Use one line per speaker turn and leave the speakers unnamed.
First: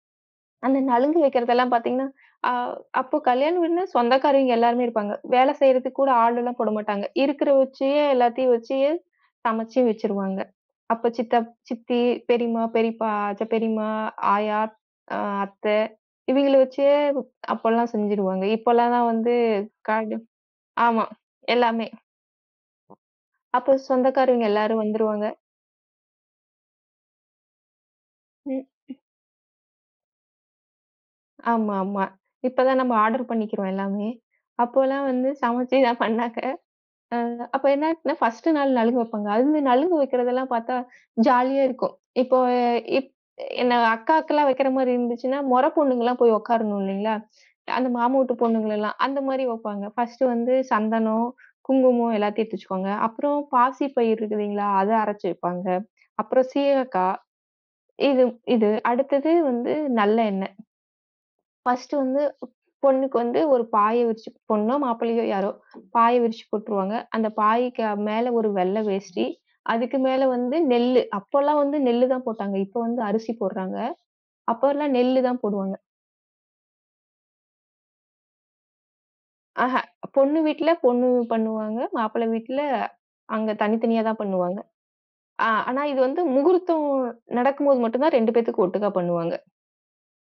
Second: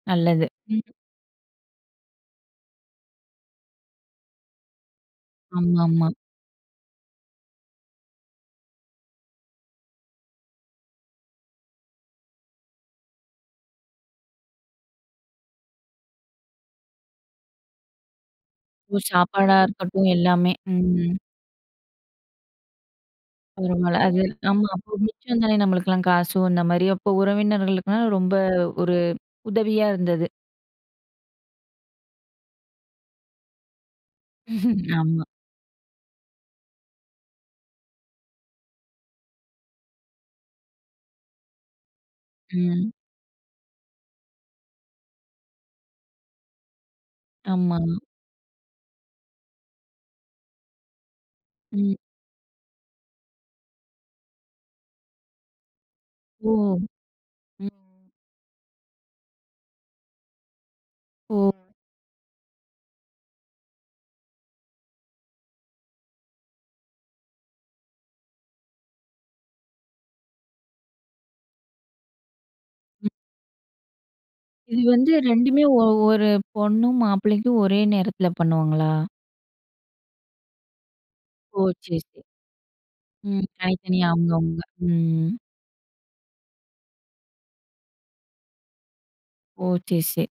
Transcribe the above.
நல்லது,
அந்த
ம்.
நலுங்கு வைக்கிறது எல்லாம் பார்த்தீங்கன்னா, அ அப்போ கல்யாண வீடுன்னா சொந்தக்காரவிங்க எல்லாருமே இருப்பாங்க. வேலை செய்யறதுக்கு கூட
ஆமாம்மா.
ஆள் எல்லாம் போடமாட்டாங்க. இருக்கிற வச்சே எல்லாத்தையும் வச்சே சமைச்சு வச்சிருவாங்க. அப்போ சித்தப் சித்தி, பெரியம்மா, பெரியப்பா, அத்த பெரியம்மா, ஆயா அ அத்தே இவிங்கள வச்சே அப்பல்லாம் செஞ்சிருவாங்க. இப்போல்லாம்
ஒ!
தான் வந்து
சாப்பாடா இருக்கட்டும்
கட
எல்லாமே
ஆமா.
ம்.
எல்லாமே. அப்போ
[unintelligible]
சொந்தக்காரங்க
ஆமா.
எல்லாரும்
அப்ப
வந்துருவாங்க.
முடிச்சு வந்தாலே நம்மளுக்கெல்லாம் காசு வந்த மாதிரி அப்போ உறவினர்களுக்கு ரொம்ப
ம், ம்.
ஒரு உதவியா இருந்தது.
ஆமா, ஆமா. இப்பதான் நம்ம ஆர்டர் பண்ணிக்கிறோம் எல்லாமே. அப்பல்லாம்
ஆமா.
வந்து சமைச்சுதான் பண்ணாங்க. அ அப்ப என்னா ஆச்சுன்னா ஃபர்ஸ்ட் நாள் நலுங்கு வைப்பாங்க. அதுலந்து நலுங்கு வைக்கிறது எல்லாம் பார்த்தா ஜாலியா இருக்கும். இப்போ
ம்.
இப் என்ன அக்காக்கெல்லாம் வைக்கிற மாதிரி இருந்துச்சுன்னா மொறப் பொண்ணுங்க எல்லாம் போய் உட்காரணும் இல்லைங்களா,
ஆமா.
அந்த மாமா ஊட்டுப் பொண்ணுங்களல்லாம். அந்த மாதிரி வைப்பாங்க. ஃபர்ஸ்ட் வந்து சந்தனம்,
ம்.
குங்குமம் எல்லாத்தையும் எடுத்து வச்சுக்வாங்க. அப்புறம் பாசிப்பயிர் இருக்கு இல்லீங்களா, அதை அரைச்சு வைப்பாங்க. அப்புறம்
ஓ!
சீயக்காய்
ம்.
இது இது. அடுத்தது வந்து நல்ல எண்ணெ.
ஓ.
ஃபர்ஸ்ட் வந்து பொண்ணுக்கு வந்து ஒரு பாய விரிச்சு, பொண்ணோ, மாப்பிள்ளையோ யாரோ பாய விரிச்சு போட்டுருவாங்க. அந்தப் பாயக்கு மேல ஒரு வெள்ளை வேஷ்டி. அதுக்கு மேல வந்து நெல்லு. அப்பல்லாம் வந்து நெல்லு தான் போட்டாங்க. இப்போ வந்து
ம்.
அரிசி போட்றாங்க.
இது
அப்பலாம்
வந்து
நெல்லு தான்
2மே
போடுவாங்க.
ஒ 1 பொண்ணு மாப்பிள்ளைக்கும் ஒரே நேரத்துல பண்ணுவாங்களா?
ஆஹ. பொண்ணு வீட்ல பொண்ணு
ஓ!
பண்ணுவாங்க.
சேரி, சேரி.
மாப்பிள்ளை வீட்ல
ம்,
அங்க தனித்தனியா
தனித்தனியா
தான்
அவுங்க
பண்ணுவாங்க.
அவுங்க, ம்.
அ ஆனா இது வந்து முகூர்த்தம் நடக்கும்போது மட்டும் தான் 2 பேத்துக்கும் ஒட்டுக்கா பண்ணுவாங்க.
ஓ! சேரி, சேரி.